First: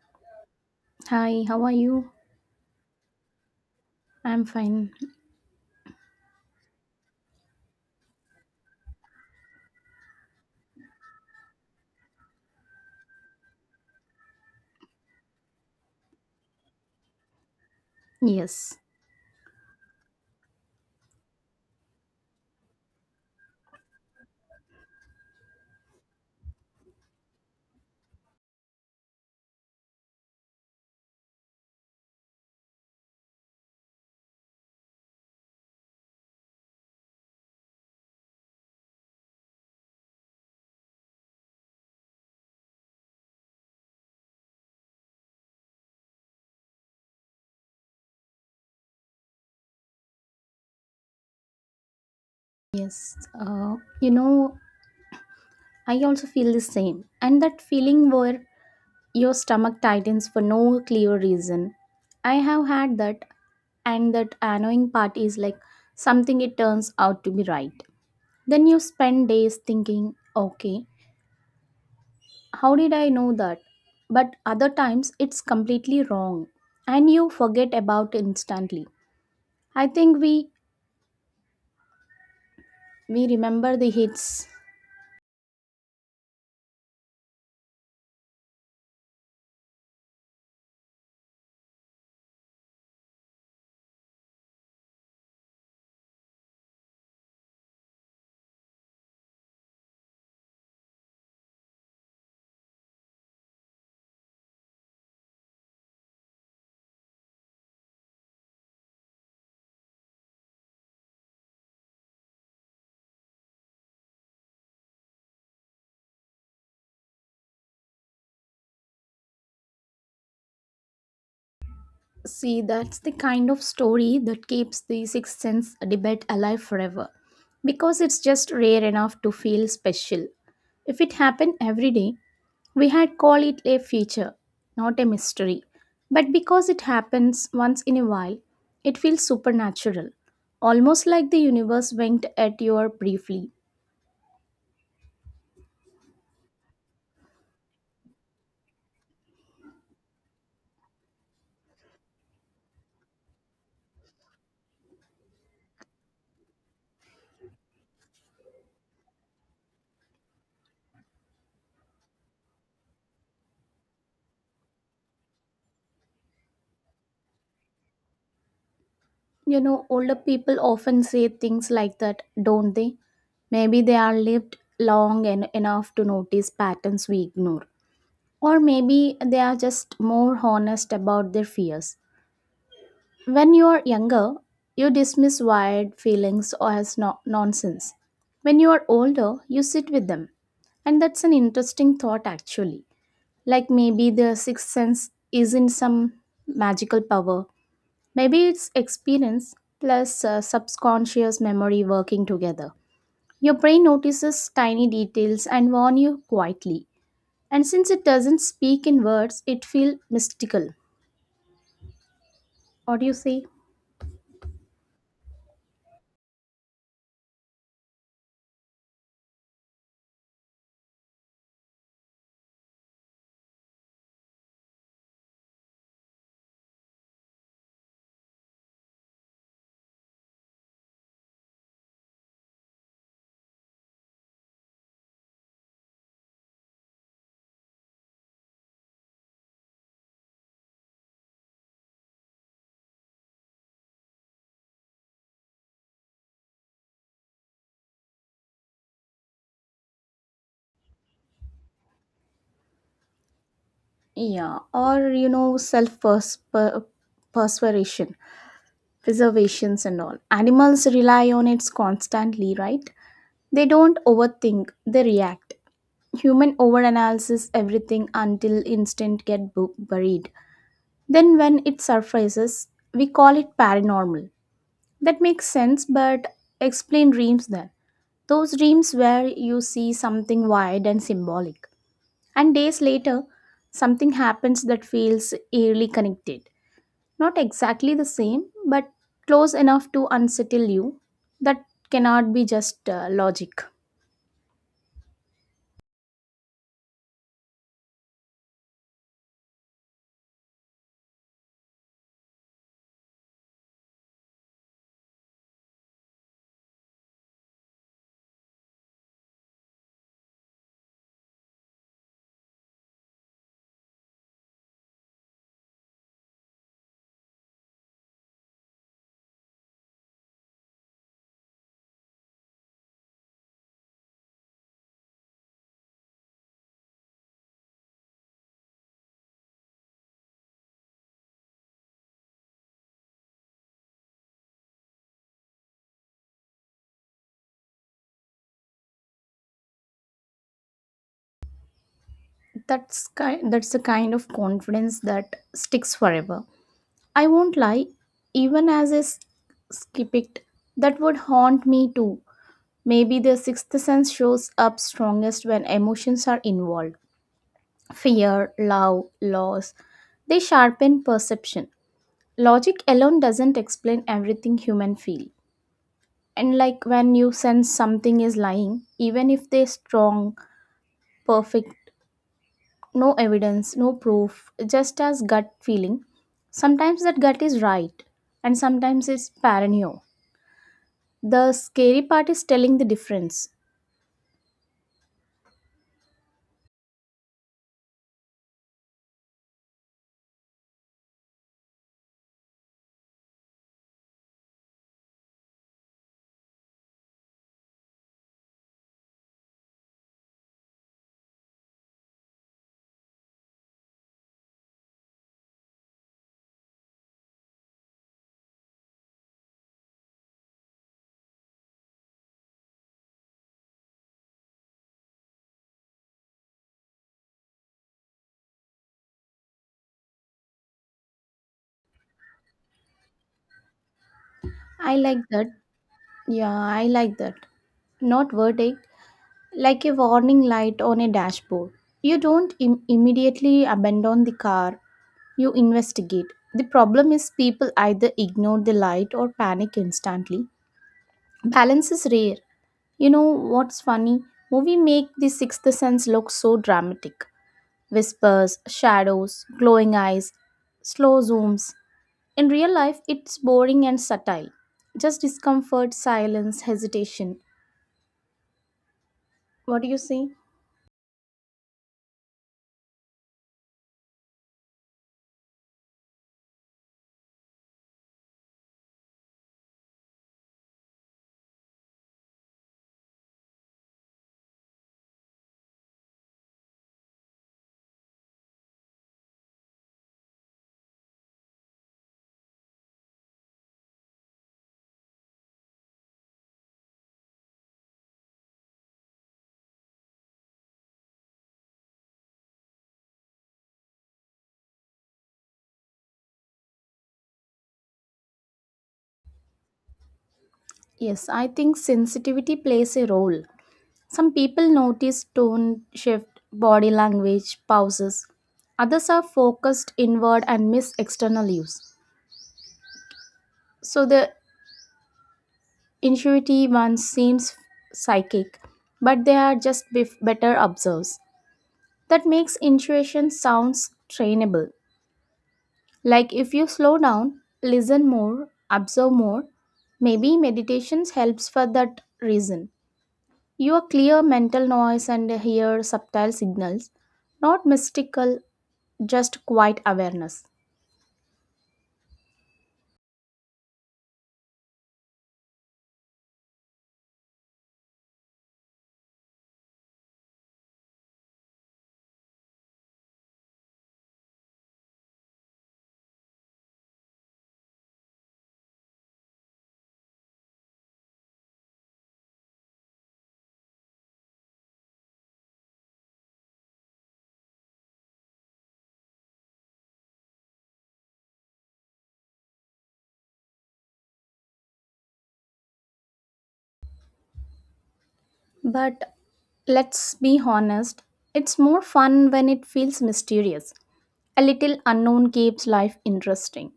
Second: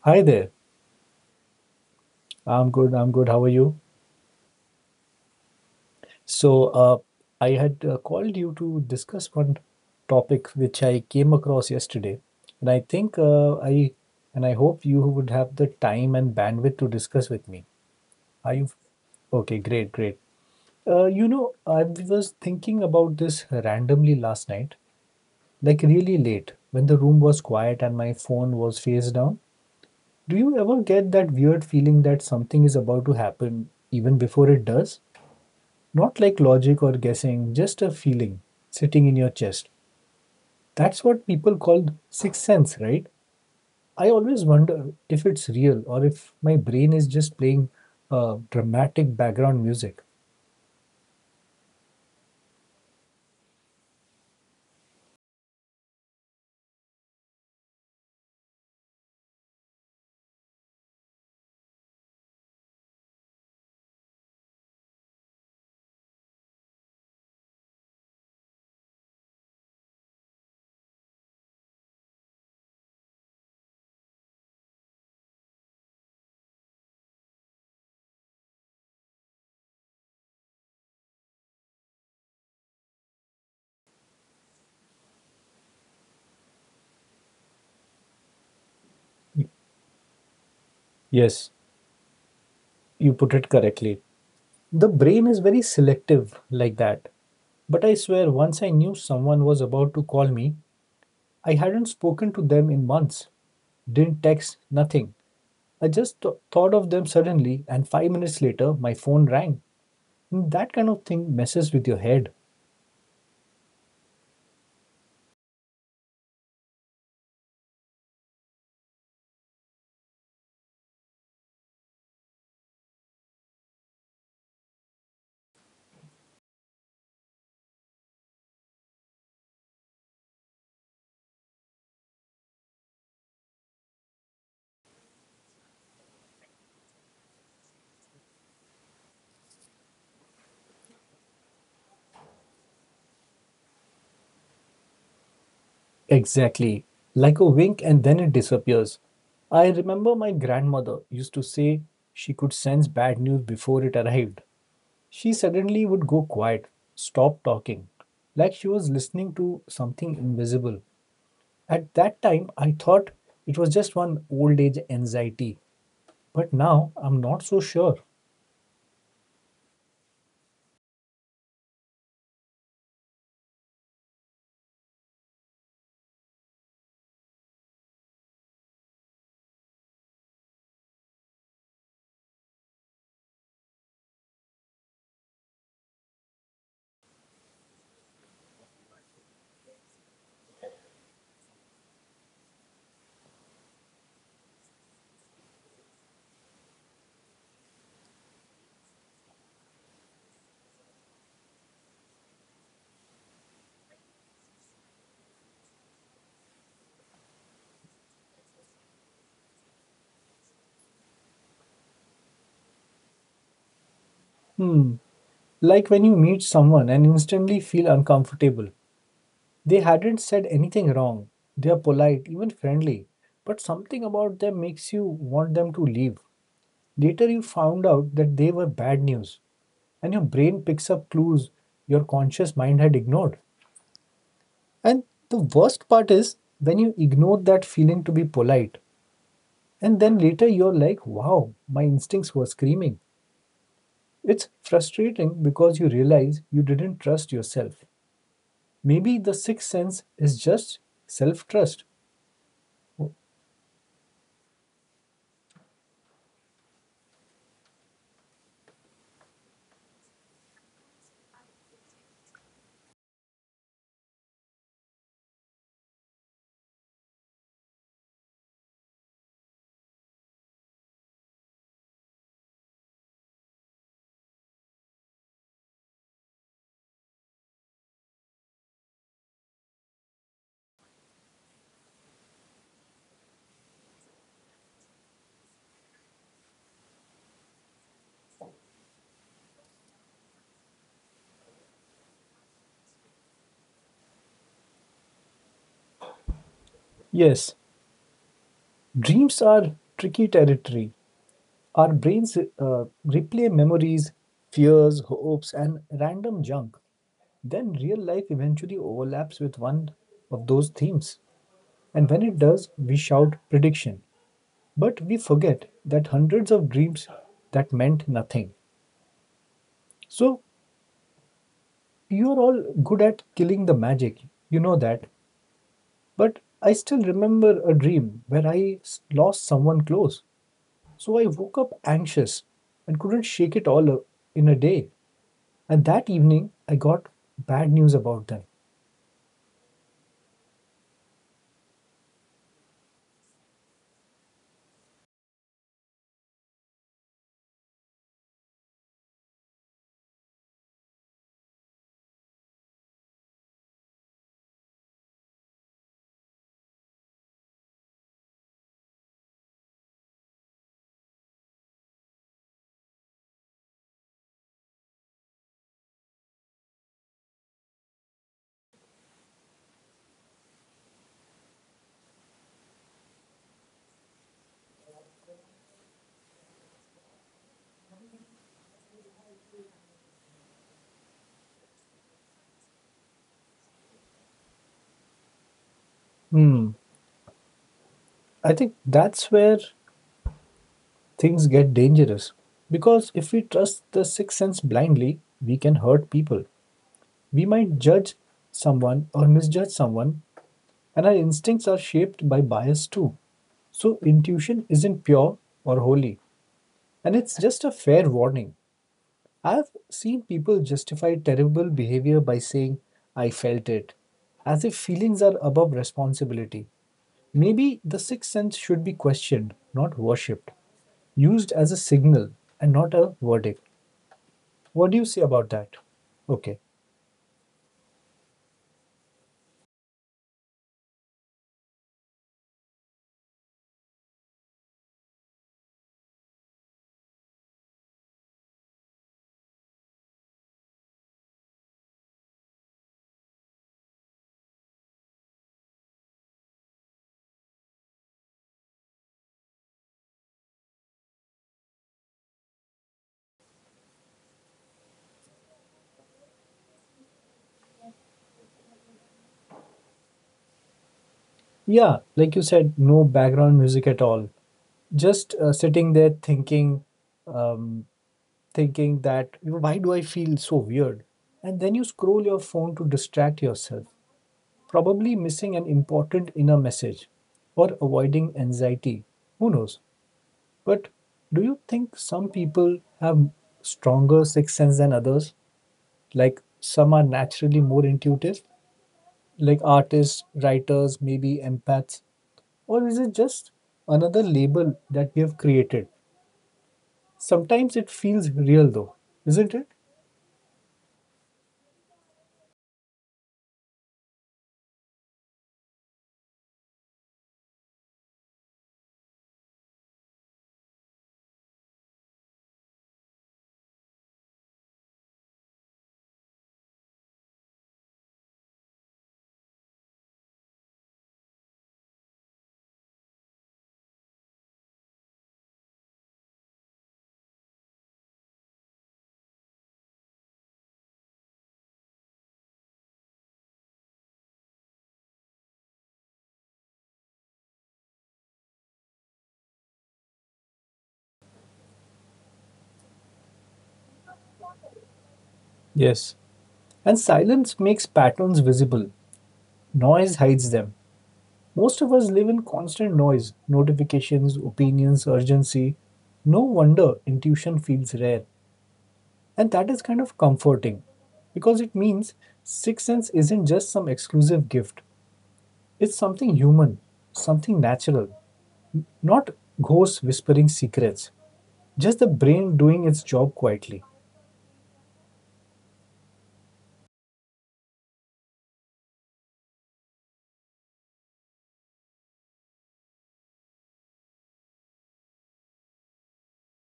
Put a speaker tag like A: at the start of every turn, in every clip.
A: Hi there.
B: Hi, how are you?
A: I'm good. I'm good. How are you?
B: I'm fine.
A: So, uh, I had called you to discuss one topic which I came across yesterday, and I think I and I hope you would have the time and bandwidth to discuss with me. Are you
B: Yes,
A: okay? Great, great. I was thinking about this randomly last night, like really late, when the room was quiet and my phone was face down. Do you ever get that weird feeling that something is about to happen even before it does? Not like logic or guessing, just a feeling sitting in your chest. That's what people call sixth sense, right? I always wonder if it's real or if my brain is just playing dramatic background music.
B: yes. Uh, you know, I also feel the same. And that feeling where your stomach tightens for no clear reason. I have had that, and that annoying part is like something it turns out to be right. Then you spend days thinking, okay, how did I know that? But other times it's completely wrong, and you forget about instantly. I think we remember the hits.
A: Yes, you put it correctly. The brain is very selective like that. But I swear, once I knew someone was about to call me, I hadn't spoken to them in months, didn't text, nothing. I just thought of them suddenly, and 5 minutes later, my phone rang. Mm, that kind of thing messes with your head.
B: See, that's the kind of story that keeps the Sixth Sense debate alive forever. Because it's just rare enough to feel special. If it happened every day, we had call it a feature, not a mystery. But because it happens once in a while, it feels supernatural. Almost like the universe winked at you briefly.
A: Exactly. Like a wink and then it disappears. I remember my grandmother used to say she could sense bad news before it arrived. She suddenly would go quiet, stop talking, like she was listening to something invisible. At that time, I thought it was just one old age anxiety, but now I'm not so sure.
B: You know, older people often say things like that, don't they? Maybe they are lived long enough to notice patterns we ignore. Or maybe they are just more honest about their fears. When you are younger, you dismiss wired feelings or as nonsense. When you are older, you sit with them. And that's an interesting thought, actually. Like maybe the sixth sense isn't some magical power, maybe it's experience plus subconscious memory working together. Your brain notices tiny details and warn you quietly. And since it doesn't speak in words, it feels mystical. What do you say?
A: Hmm, like when you meet someone and instantly feel uncomfortable. They hadn't said anything wrong. They're polite, even friendly. But something about them makes you want them to leave. Later, you found out that they were bad news. And your brain picks up clues your conscious mind had ignored. And the worst part is when you ignore that feeling to be polite. And then later, you're like, wow, my instincts were screaming. It's frustrating because you realize you didn't trust yourself. Maybe the sixth sense is just self trust.
B: Yeah, or you know, self persuasion, preservations, and all. Animals rely on it constantly, right? They don't overthink; they react. Human overanalysis everything until instinct get buried. Then, when it surfaces, we call it paranormal. That makes sense, but explain dreams then. Those dreams where you see something wide and symbolic. And days later, something happens that feels eerily connected. Not exactly the same, but close enough to unsettle you. That cannot be just logic.
A: Yes, dreams are tricky territory. Our brains replay memories, fears, hopes, and random junk. Then real life eventually overlaps with one of those themes. And when it does, we shout prediction. But we forget that hundreds of dreams that meant nothing. So you're all good at killing the magic. You know that. But I still remember a dream where lost someone close. So I woke up anxious and couldn't shake it all in a day. And that evening, I got bad news about them.
B: That's the kind of confidence that sticks forever. I won't lie, even as skip it, that would haunt me too. Maybe the sixth sense shows up strongest when emotions are involved: fear, love, loss. They sharpen perception. Logic alone doesn't explain everything human feel. And like when you sense something is lying, even if they strong, perfect, no evidence, no proof, just as gut feeling, sometimes that gut is right and sometimes it's paranoia. The scary part is telling the difference.
A: Hmm. I think that's where things get dangerous. Because if we trust the sixth sense blindly, we can hurt people. We might judge someone or misjudge someone, and our instincts are shaped by bias too. So, intuition isn't pure or holy, and it's just a fair warning. I've seen people justify terrible behavior by saying, I felt it, as if feelings are above responsibility. Maybe the sixth sense should be questioned, not worshipped, used as a signal and not a verdict. What do
B: I
A: you say
B: like that.
A: about that?
B: Yeah,
A: Okay.
B: I like that. Not verdict, like a warning light on a dashboard. You don't immediately abandon the car. You investigate. The problem is people either ignore the light or panic instantly. Balance is rare. You know what's funny? Movie make the sixth sense look so dramatic. Whispers, shadows, glowing eyes, slow zooms. In real life, it's boring and subtle. Just discomfort, silence, hesitation. What do you say?
A: Yeah, like you said, no background music at all. Just sitting there thinking, um, thinking that why do I feel so weird? And then you scroll your phone to distract yourself, probably missing an important inner message or avoiding anxiety. Who knows? But do you think some people have stronger sixth sense than others? Like some are naturally more intuitive, like artists, writers, maybe empaths? Or is it just another label that we have created? Sometimes it feels real though, isn't it?
B: Yes, I think sensitivity plays a role. Some people notice tone shift, body language, pauses. Others are focused inward and miss external use. So the intuitive one seems psychic, but they are just better observers. That makes intuition sounds trainable. Like if you slow down, listen more, observe more, maybe meditations helps for that reason. You are clear mental noise and hear subtle signals, not mystical, just quiet awareness.
A: Yes. And silence makes patterns visible, noise hides them. Most of us live in constant noise, notifications, opinions, urgency. No wonder intuition feels rare. And that is kind of comforting because it means sixth sense isn't just some exclusive gift. It's something human, something natural, not ghosts whispering secrets, just the brain doing its job quietly.
B: But let's be honest, it's more fun when it feels mysterious. A little unknown keeps life interesting.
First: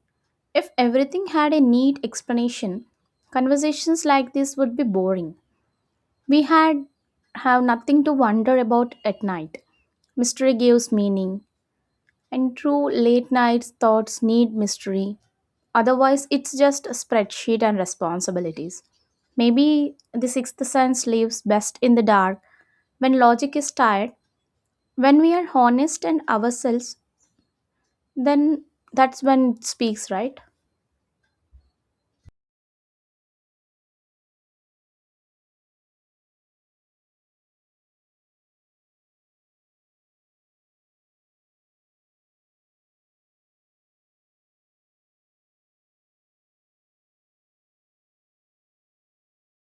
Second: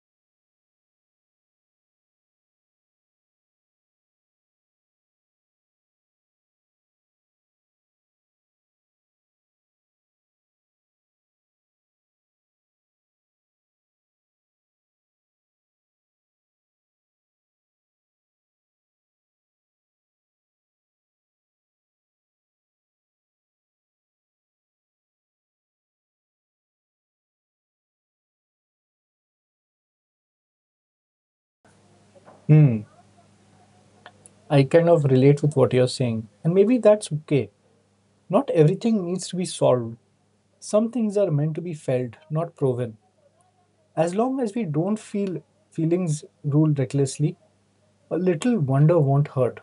B: If everything had a neat explanation, conversations like this would be boring. We had have nothing to wonder about at night. Mystery gives meaning, and true, late night thoughts need mystery. Otherwise, it's just a spreadsheet and responsibilities. Maybe the sixth sense lives best in the dark when logic is tired. When we are honest and ourselves, then that's when it speaks, right?
A: Hmm, I kind of relate with what you're saying. And maybe that's okay. Not everything needs to be solved. Some things are meant to be felt, not proven. As long as we don't feelings rule recklessly, a little wonder won't hurt.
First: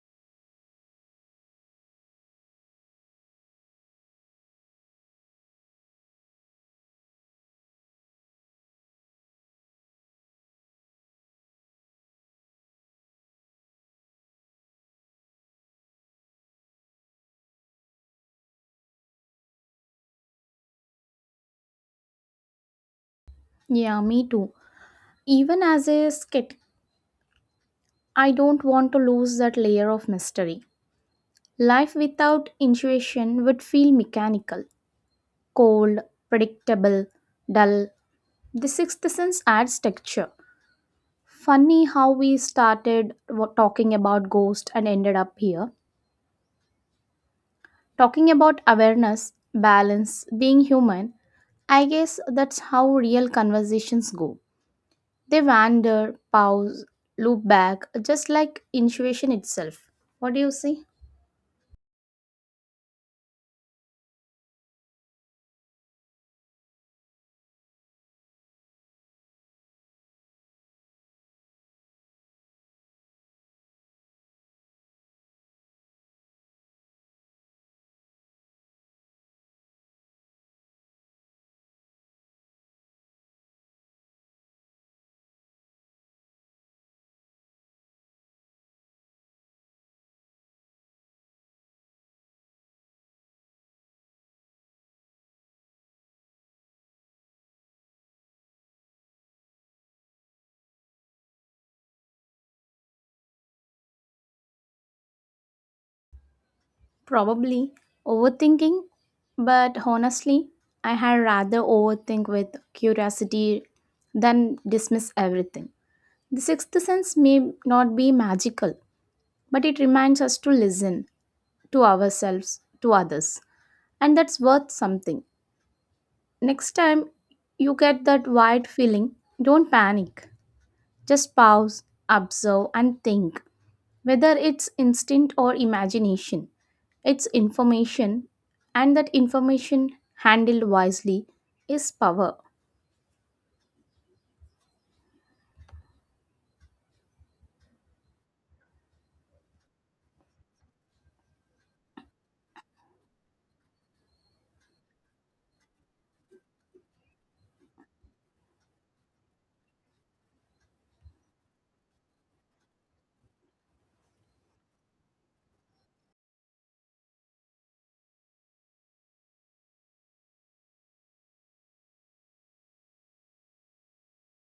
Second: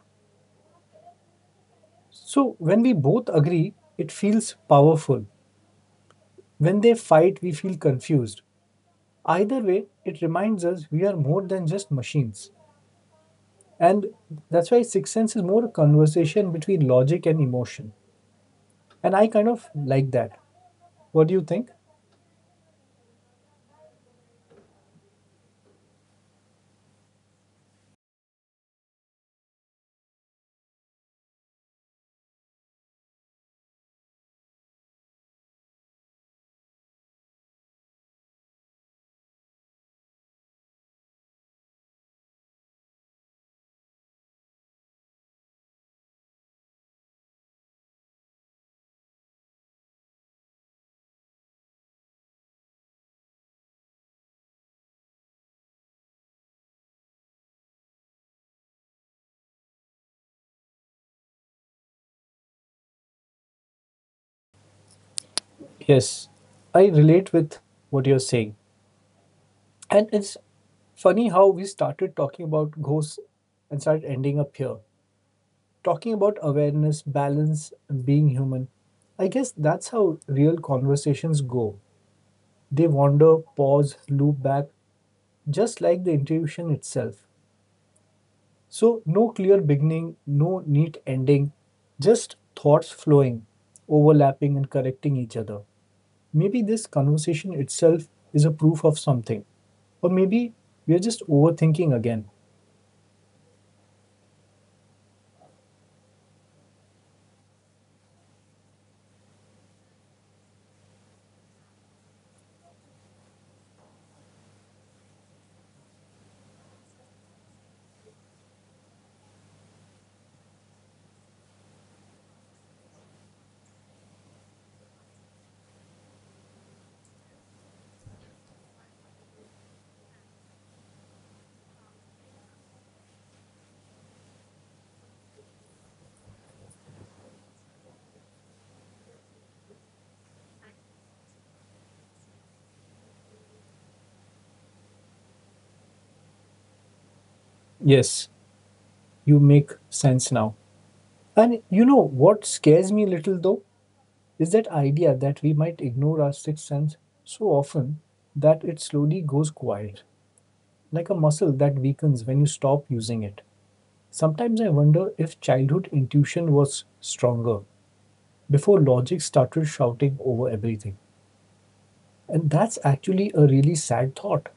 A: So, when we both agree, it feels powerful. When they fight, we feel confused. Either way, it reminds us we are more than just machines. And that's why sixth sense is more a conversation between logic and emotion. And I kind of like that. What do you think?
B: Yeah, me too. Even as a skit, I don't want to lose that layer of mystery. Life without intuition would feel mechanical, cold, predictable, dull. The sixth sense adds texture. Funny how we started talking about ghost and ended up here. Talking about awareness, balance, being human. I guess that's how real conversations go. They wander, pause, loop back, just like intuition itself. What do you say?
A: Yes, I relate with what you're saying. And it's funny how we started talking about ghosts and started ending up here. Talking about awareness, balance, and being human. I guess that's how real conversations go. They wander, pause, loop back, just like the intuition itself. So, no clear beginning, no neat ending, just thoughts flowing, overlapping, and correcting each other. Maybe this conversation itself is a proof of something, or maybe we are just overthinking again.
B: Probably overthinking, but honestly, I had rather overthink with curiosity than dismiss everything. The sixth sense may not be magical, but it reminds us to listen to ourselves, to others, and that's worth something. Next time you get that wide feeling, don't panic. Just pause, observe, and think. Whether it's instinct or imagination, it's information, and that information handled wisely is power.
A: Yes, you make sense now. And you know what scares me a little though is that idea that we might ignore our sixth sense so often that it slowly goes quiet, like a muscle that weakens when you stop using it. Sometimes I wonder if childhood intuition was stronger before logic started shouting over everything. And that's actually a really sad thought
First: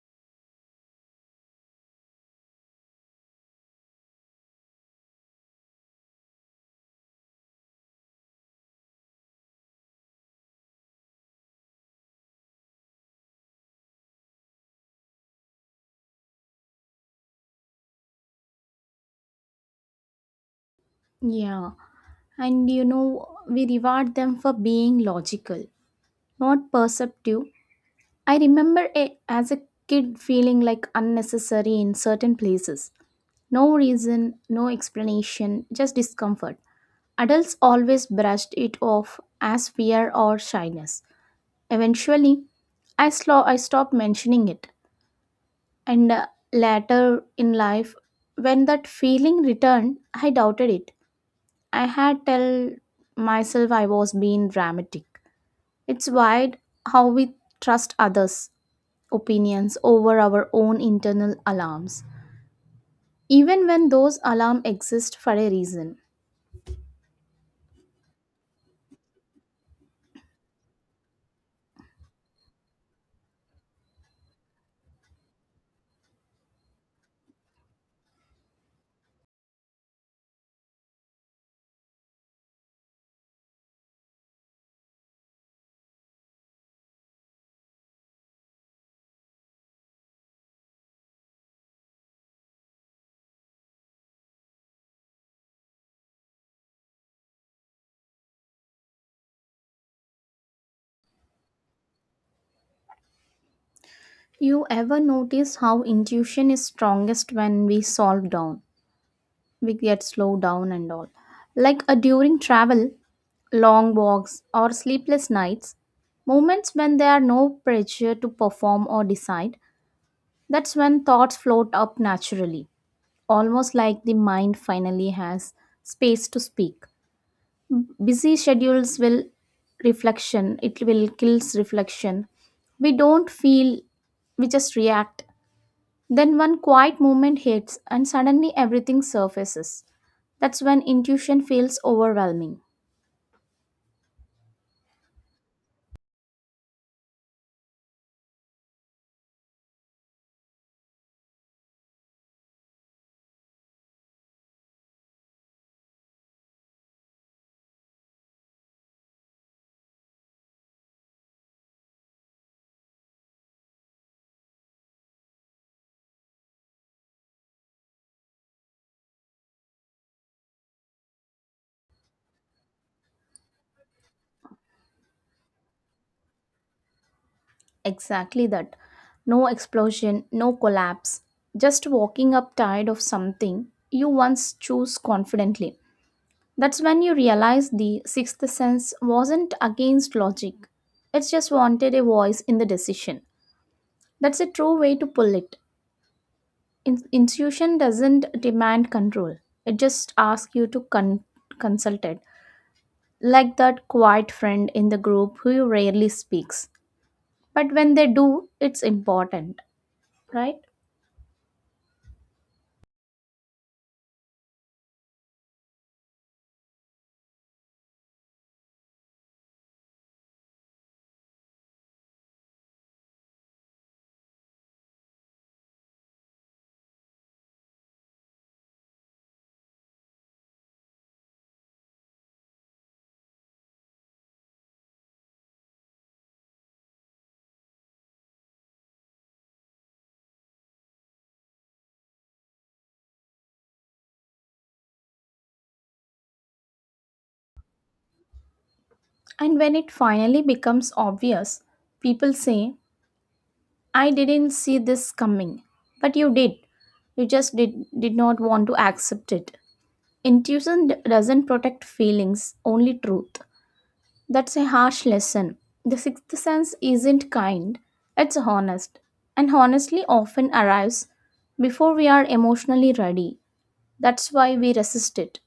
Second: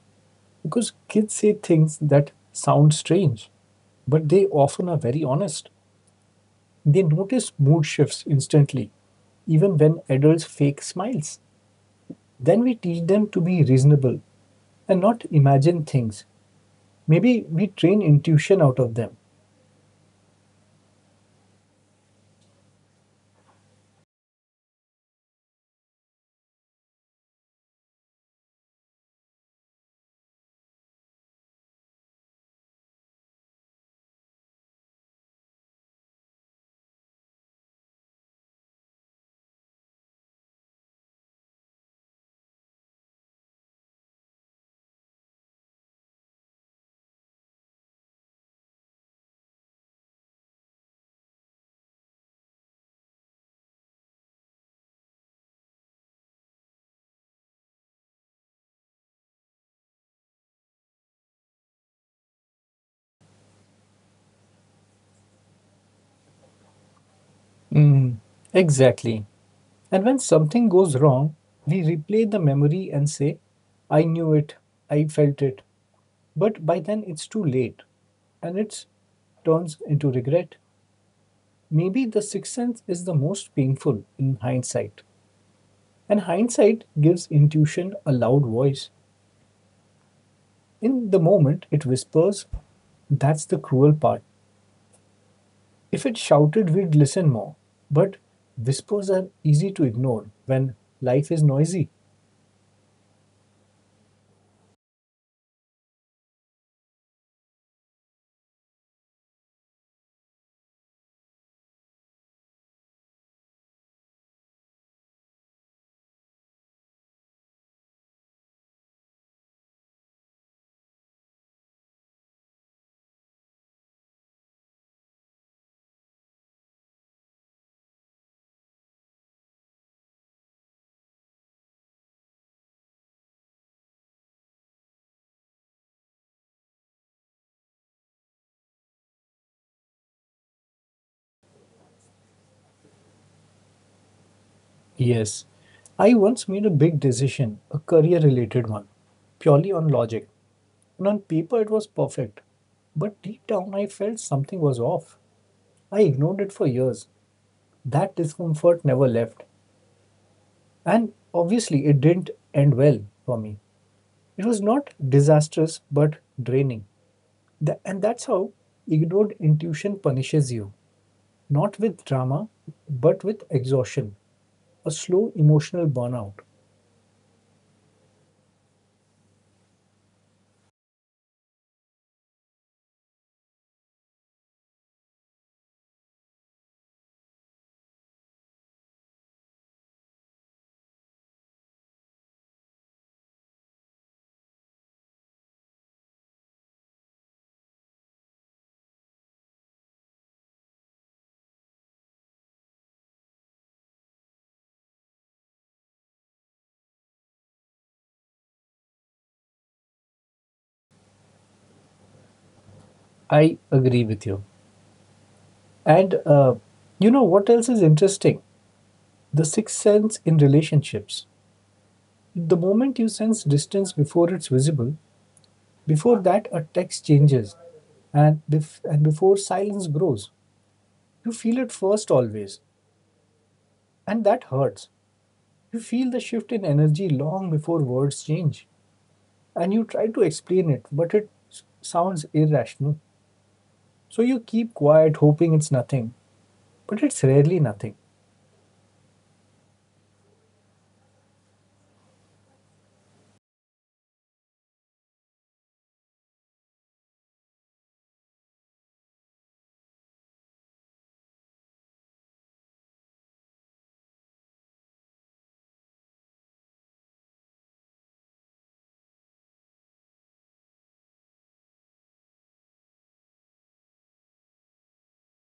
A: because kids say things that sound strange, but they often are very honest. They notice mood shifts instantly, even when adults fake smiles. Then we teach them to be reasonable and not imagine things. Maybe we train intuition out of them.
B: Yeah, and you know, we reward them for being logical, not perceptive. I remember a, as a kid feeling like unnecessary in certain places. No reason, no explanation, just discomfort. Adults always brushed it off as fear or shyness. Eventually, I, slow, I stopped mentioning it. And later in life, when that feeling returned, I doubted it. I had tell myself I was being dramatic. It's wide how we trust others opinions over our own internal alarms, even when those alarms exist for a reason.
A: Mm, exactly. And when something goes wrong, we replay the memory and say, I knew it, I felt it. But by then it's too late and it turns into regret. Maybe the sixth sense is the most painful in hindsight. And hindsight gives intuition a loud voice. In the moment, it whispers, that's the cruel part. If it shouted, we'd listen more. But whispers are easy to ignore when life is noisy.
B: You ever notice how intuition is strongest when we solve down? We get slowed down and all. Like during travel, long walks, or sleepless nights, moments when there are no pressure to perform or decide, that's when thoughts float up naturally, almost like the mind finally has space to speak. Busy schedules will reflection, it will kills reflection. We don't feel, we just react. Then one quiet moment hits and suddenly everything surfaces. That's when intuition feels overwhelming.
A: Yes, I once made a big decision, a career related one, purely on logic. And on paper, it was perfect. But deep down, I felt something was off. I ignored it for years. That discomfort never left. And obviously, it didn't end well for me. It was not disastrous, but draining. And that's how ignored intuition punishes you, not with drama, but with exhaustion, a slow emotional burnout.
B: Exactly that. No explosion, no collapse, just walking up tired of something you once chose confidently. That's when you realize the sixth sense wasn't against logic, it just wanted a voice in the decision. That's a true way to pull it. Intuition doesn't demand control, it just asks you to consult it. Like that quiet friend in the group who rarely speaks. But when they do, it's important, right?
A: I agree with you. And you know what else is interesting? The sixth sense in relationships. The moment you sense distance before it's visible, before that a text changes, and before silence grows, you feel it first always, and that hurts. You feel the shift in energy long before words change, and you try to explain it, but it sounds irrational. So you keep quiet, hoping it's nothing, but it's rarely nothing.
B: And when it finally becomes obvious, people say, I didn't see this coming. But you did. You just did not want to accept it. Intuition doesn't protect feelings, only truth. That's a harsh lesson. The sixth sense isn't kind, it's honest. And honestly, often arrives before we are emotionally ready. That's why we resist it.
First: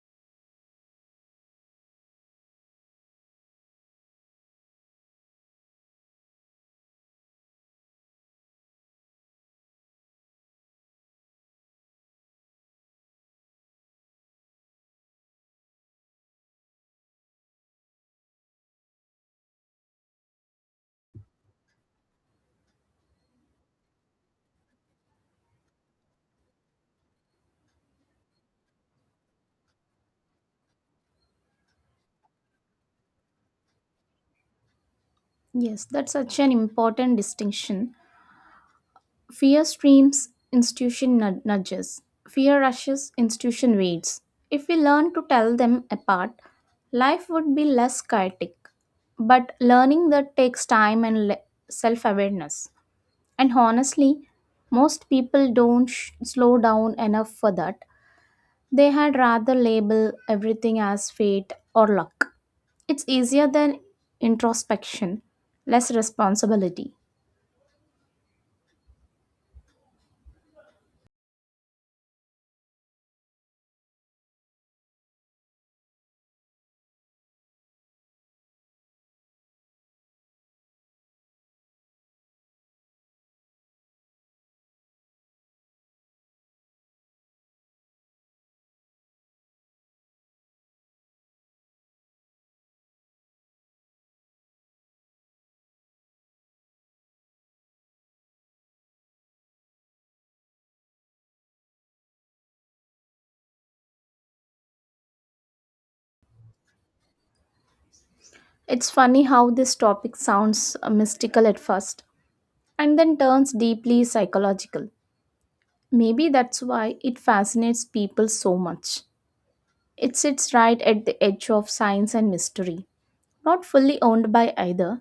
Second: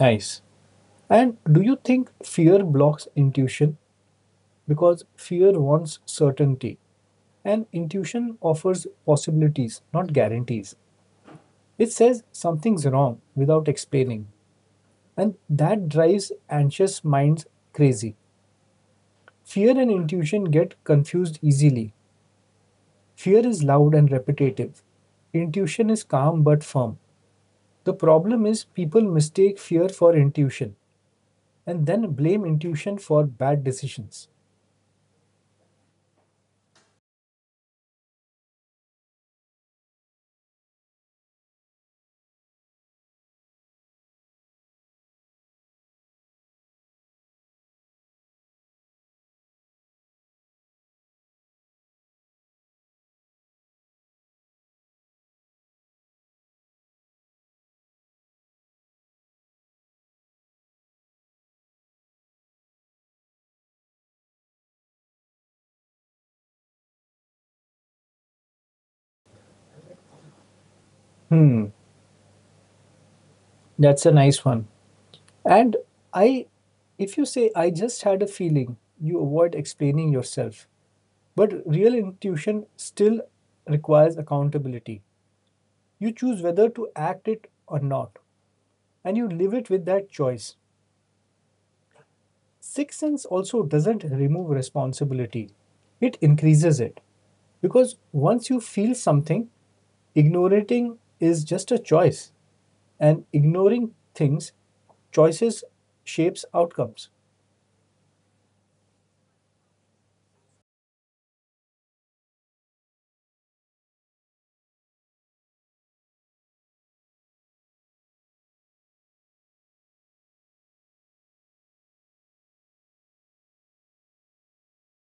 A: Nice. And do you think fear blocks intuition? Because fear wants certainty and intuition offers possibilities, not guarantees. It says something's wrong without explaining, and that drives anxious minds crazy. Fear and intuition get confused easily. Fear is loud and repetitive. Intuition is calm but firm. The problem is people mistake fear for intuition and then blame intuition for bad decisions.
B: Yes, that's such an important distinction. Fear streams, institution nudges. Fear rushes, institution waits. If we learn to tell them apart, life would be less chaotic. But learning that takes time and self awareness. And honestly, most people don't slow down enough for that. They had rather label everything as fate or luck. It's easier than introspection, less responsibility.
A: Hmm, that's a nice one. And I, if you say, I just had a feeling, you avoid explaining yourself. But real intuition still requires accountability. You choose whether to act it or not, and you live it with that choice. Sixth sense also doesn't remove responsibility, it increases it. Because once you feel something, ignoring is just a choice and ignoring things choices shapes outcomes.
B: It's funny how this topic sounds mystical at first and then turns deeply psychological. Maybe that's why it fascinates people so much. It sits right at the edge of science and mystery, not fully owned by either.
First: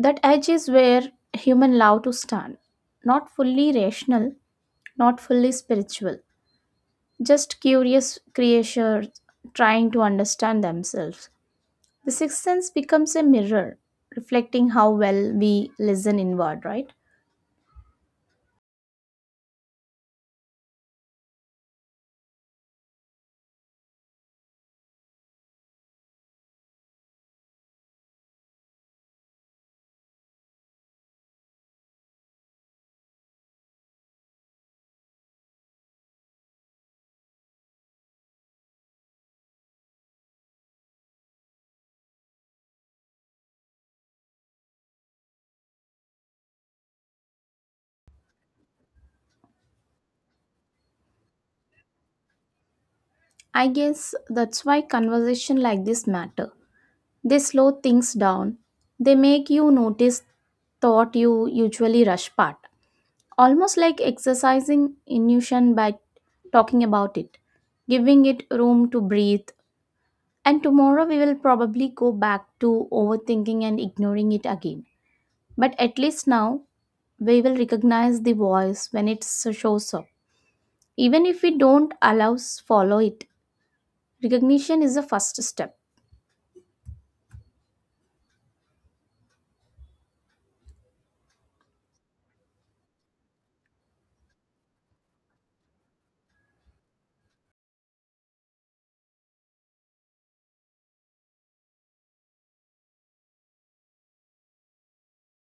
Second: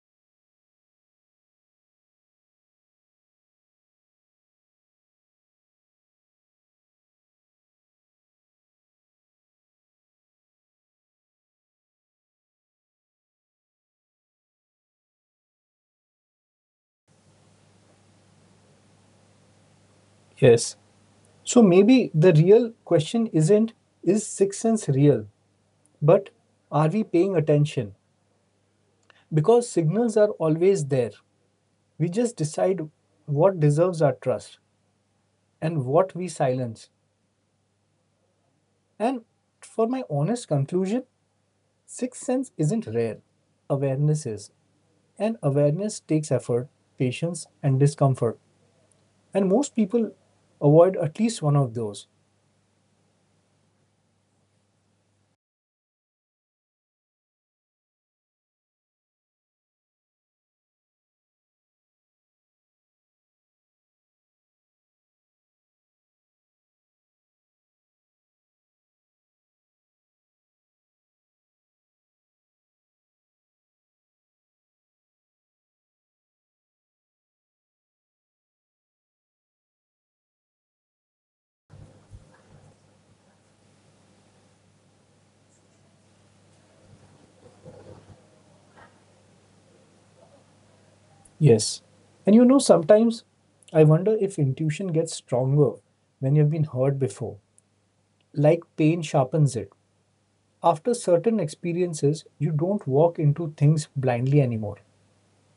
B: That edge is where human love to stand. Not fully rational, not fully spiritual, just curious creatures trying to understand themselves. The sixth sense becomes a mirror, reflecting how well we listen inward, right?
A: Yes. So maybe the real question isn't is sixth sense real, but are we paying attention? Because signals are always there. We just decide what deserves our trust and what we silence. And for my honest conclusion, sixth sense isn't rare. Awareness is. And awareness takes effort, patience, and discomfort. And most people avoid at least one of those.
B: I guess that's why conversation like this matter. They slow things down. They make you notice thought you usually rush part. Almost like exercising intuition by talking about it, giving it room to breathe. And tomorrow we will probably go back to overthinking and ignoring it again. But at least now we will recognize the voice when it shows up. Even if we don't allow follow it, recognition is the first step.
A: Yes. And you know, sometimes I wonder if intuition gets stronger when you've been hurt before. Like pain sharpens it. After certain experiences, you don't walk into things blindly anymore.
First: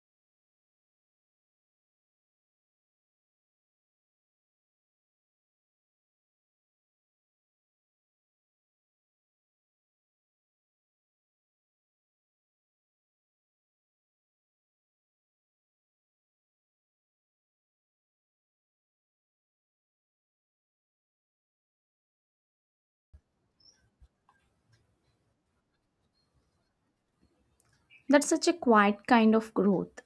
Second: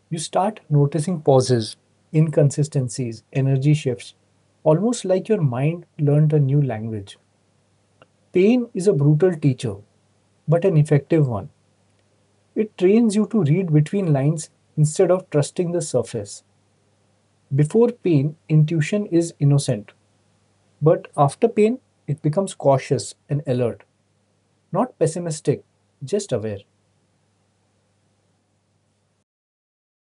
A: You start noticing pauses, inconsistencies, energy shifts, almost like your mind learned a new language. Pain is a brutal teacher, but an effective one. It trains you to read between lines instead of trusting the surface. Before pain, intuition is innocent. But after pain, it becomes cautious and alert, not pessimistic, just aware.
B: That's such a quiet kind of growth,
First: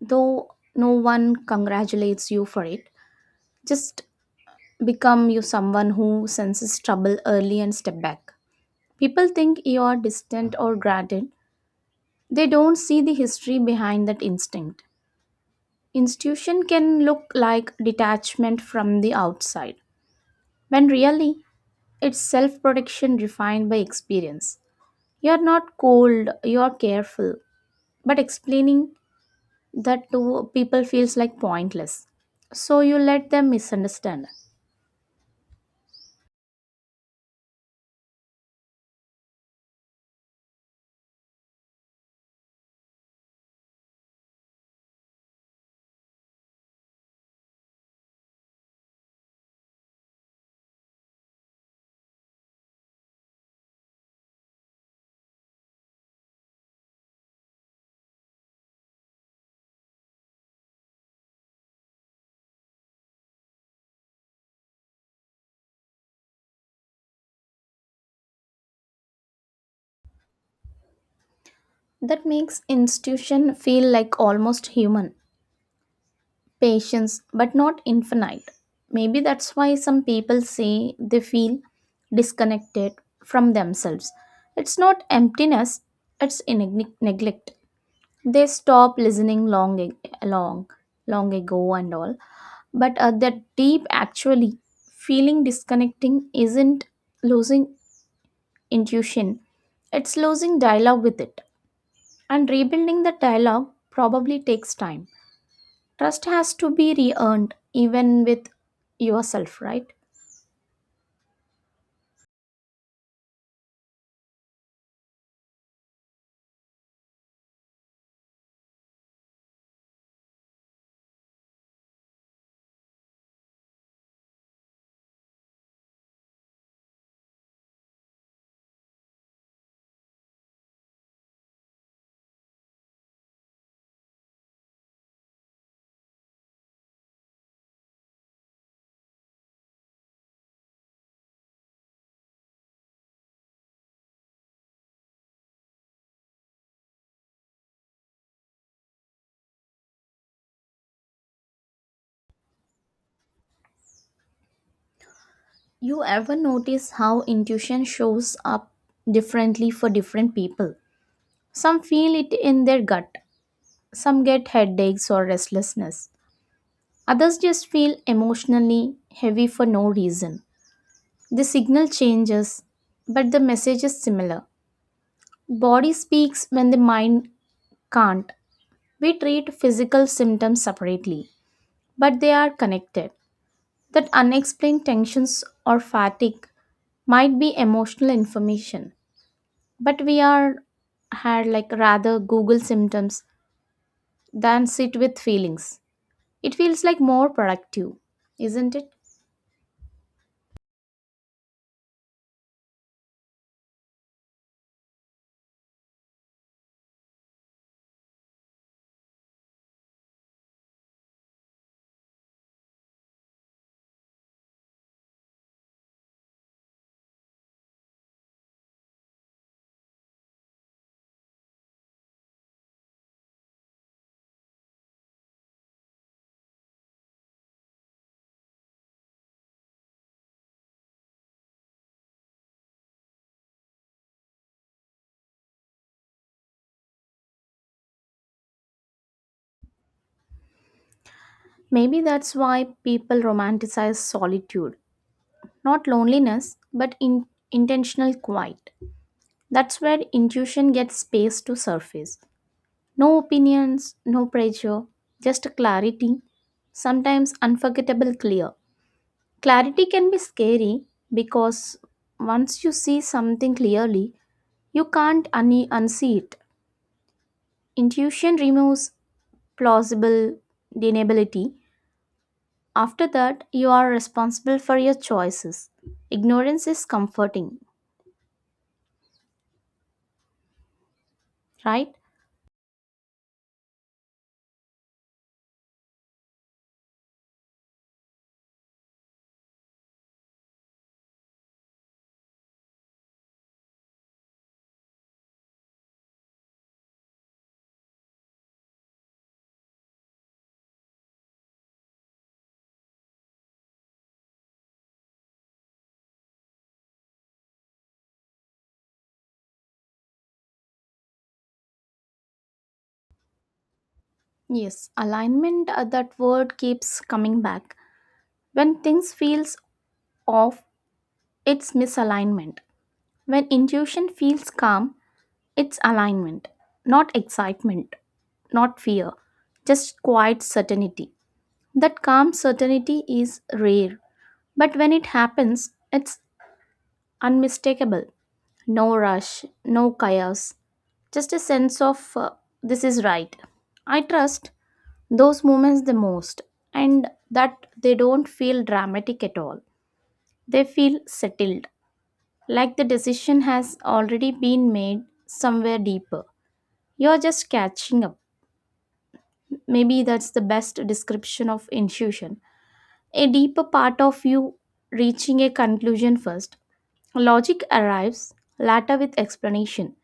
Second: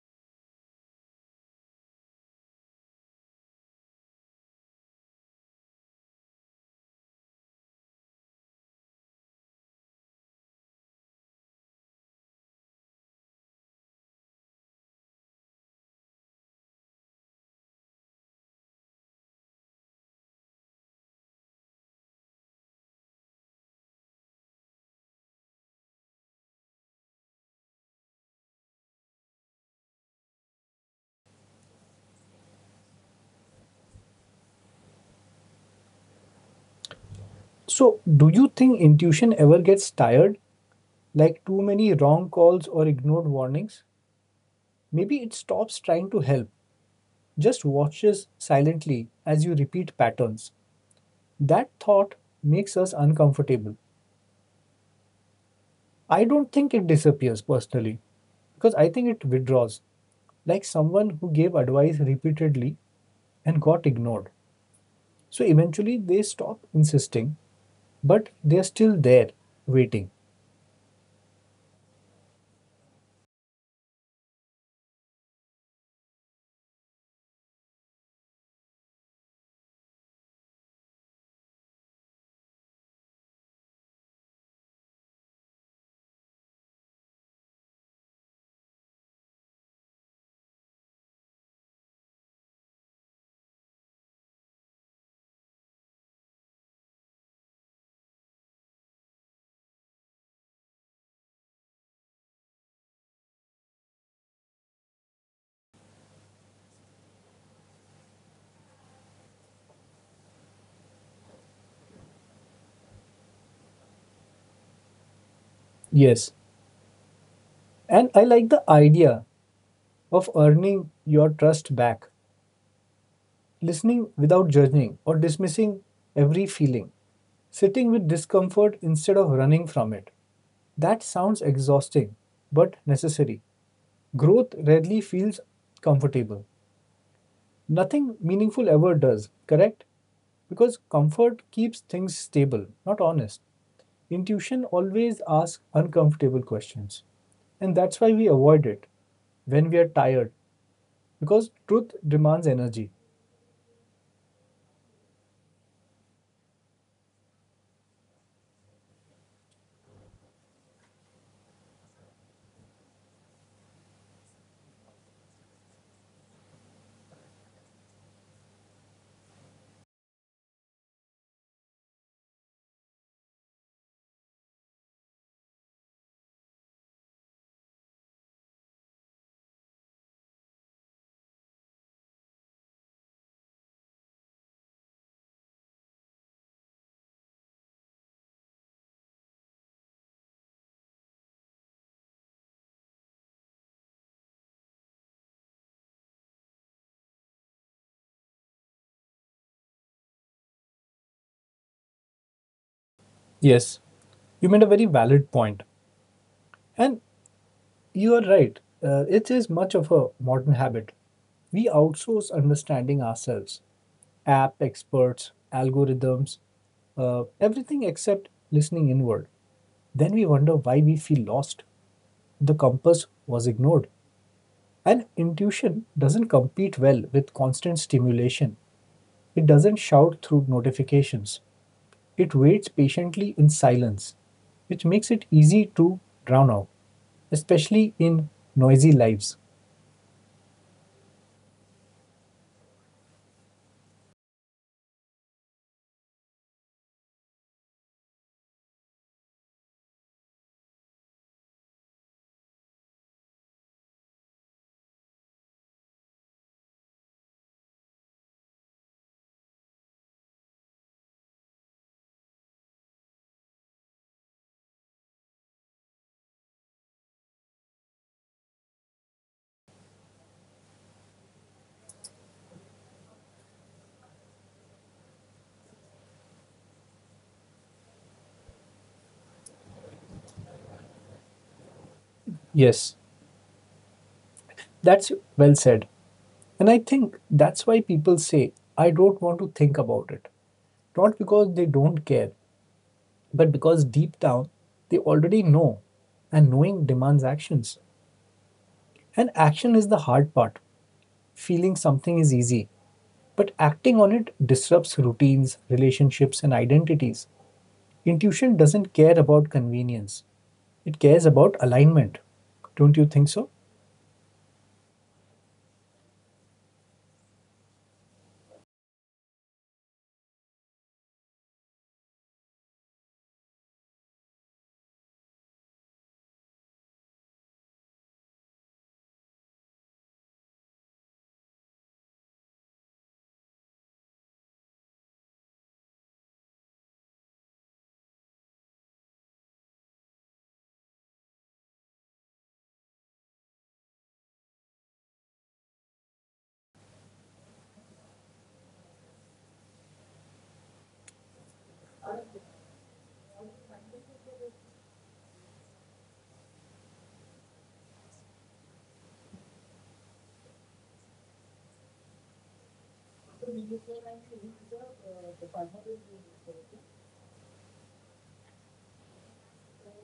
B: though no one congratulates you for it, just become you someone who senses trouble early and step back. People think you are distant or guarded. They don't see the history behind that instinct. Institution can look like detachment from the outside, when really it's self protection refined by experience. You are not cold, you are careful, but explaining that to people feels like pointless. So you let them misunderstand.
A: So, do you think intuition ever gets tired, like too many wrong calls or ignored warnings? Maybe it stops trying to help, just watches silently as you repeat patterns. That thought makes us uncomfortable. I don't think it disappears personally, because I think it withdraws, like someone who gave advice repeatedly and got ignored. So, eventually, they stop insisting but they're still there waiting.
B: That makes institution feel like almost human patience, but not infinite. Maybe that's why some people say they feel disconnected from themselves. It's not emptiness, it's in neglect. They stop listening long ag- long long ago and all. But that deep actually feeling disconnecting isn't losing intuition, it's losing dialogue with it, and rebuilding the dialogue probably takes time. Trust has to be re earned, even with yourself, right?
A: Yes. And I like the idea of earning your trust back, listening without judging or dismissing every feeling, sitting with discomfort instead of running from it. That sounds exhausting but necessary. Growth rarely feels comfortable. Nothing meaningful ever does, correct? Because comfort keeps things stable, not honest. Intuition always asks uncomfortable questions. And that's why we avoid it when we are tired, because truth demands energy.
B: You ever notice how intuition shows up differently for different people? Some feel it in their gut, some get headaches or restlessness, others just feel emotionally heavy for no reason. The signal changes, but the message is similar. Body speaks when the mind can't. We treat physical symptoms separately, but they are connected. That unexplained tensions or fatigue might be emotional information, but we are had like rather google symptoms than sit with feelings. It feels like more productive, isn't it?
A: Yes, you made a very valid point. And you are right. It is much of a modern habit. We outsource understanding ourselves. App experts, algorithms, everything except listening inward. Then we wonder why we feel lost. The compass was ignored. And intuition doesn't compete well with constant stimulation. It doesn't shout through notifications. It waits patiently in silence, which makes it easy to drown out, especially in noisy lives.
B: Maybe that's why people romanticize solitude, not loneliness, but in intentional quiet. That's where intuition gets space to surface. No opinions, no pressure, just clarity, sometimes unforgettable clear. Clarity can be scary because once you see something clearly, you can't unsee it. Intuition removes plausible deniability. After that, you are responsible for your choices. Ignorance is comforting, right?
A: Yes, that's well said. And I think that's why people say, I don't want to think about it. Not because they don't care, but because deep down, they already know, and knowing demands actions. And action is the hard part. Feeling something is easy, but acting on it disrupts routines, relationships, and identities. Intuition doesn't care about convenience, it cares about alignment. Don't you think so?
B: Yes, alignment, that word keeps coming back. When things feels off, it's misalignment. When intuition feels calm, it's alignment, not excitement, not fear, just quiet certainty. That calm certainty is rare, but when it happens, it's unmistakable. No rush, no chaos, just a sense of this is right. I trust those moments the most, and that they don't feel dramatic at all. They feel settled, like the decision has already been made somewhere deeper. You're just catching up. Maybe that's the best description of intuition. A deeper part of you reaching a conclusion first. Logic arrives later with explanation.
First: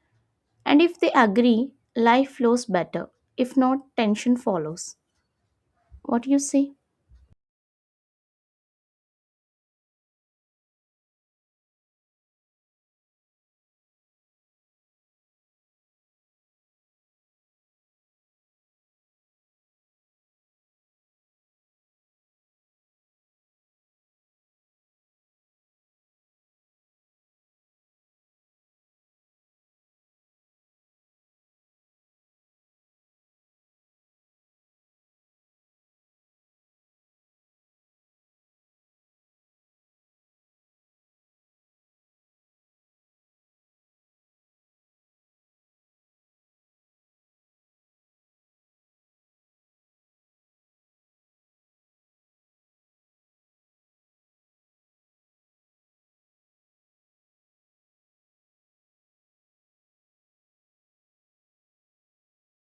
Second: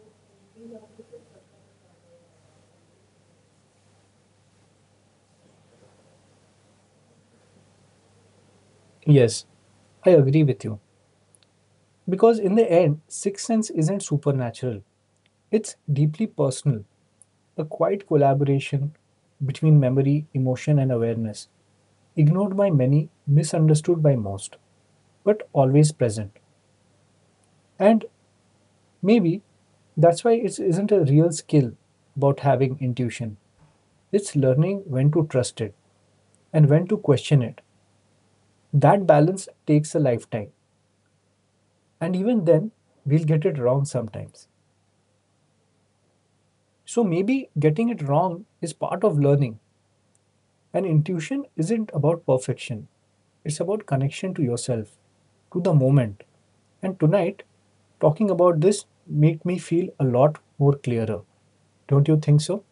B: And if they agree, life flows better. If not, tension follows. What do you say?
A: Yes, I agree with you. Because in the end, sixth sense isn't supernatural, it's deeply personal, a quiet collaboration between memory, emotion, and awareness. Ignored by many, misunderstood by most, but always present. And maybe that's why it isn't a real skill about having intuition. It's learning when to trust it and when to question it. That balance takes a lifetime. And even then, we'll get it wrong sometimes. So maybe getting it wrong is part of learning. And intuition isn't about perfection, it's about connection to yourself, to the moment. And tonight, talking about this made me feel a lot more clearer. Don't you think so?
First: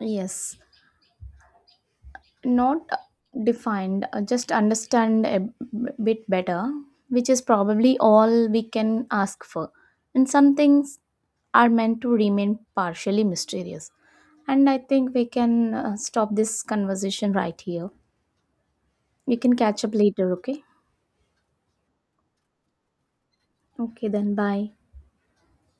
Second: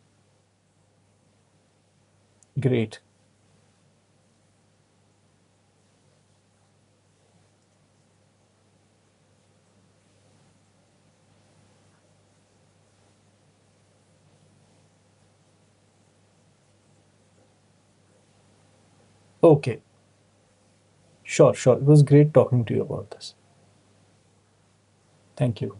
B: Yes, not
A: Great.
B: defined just understand a bit better, which is probably all we can ask for. And some things are meant to remain partially mysterious, and I think we can stop this conversation right here. We can
A: Okay.
B: catch up later, okay?
A: Sure, sure. It was great talking to you about this.
B: Okay, then bye.
A: Thank you.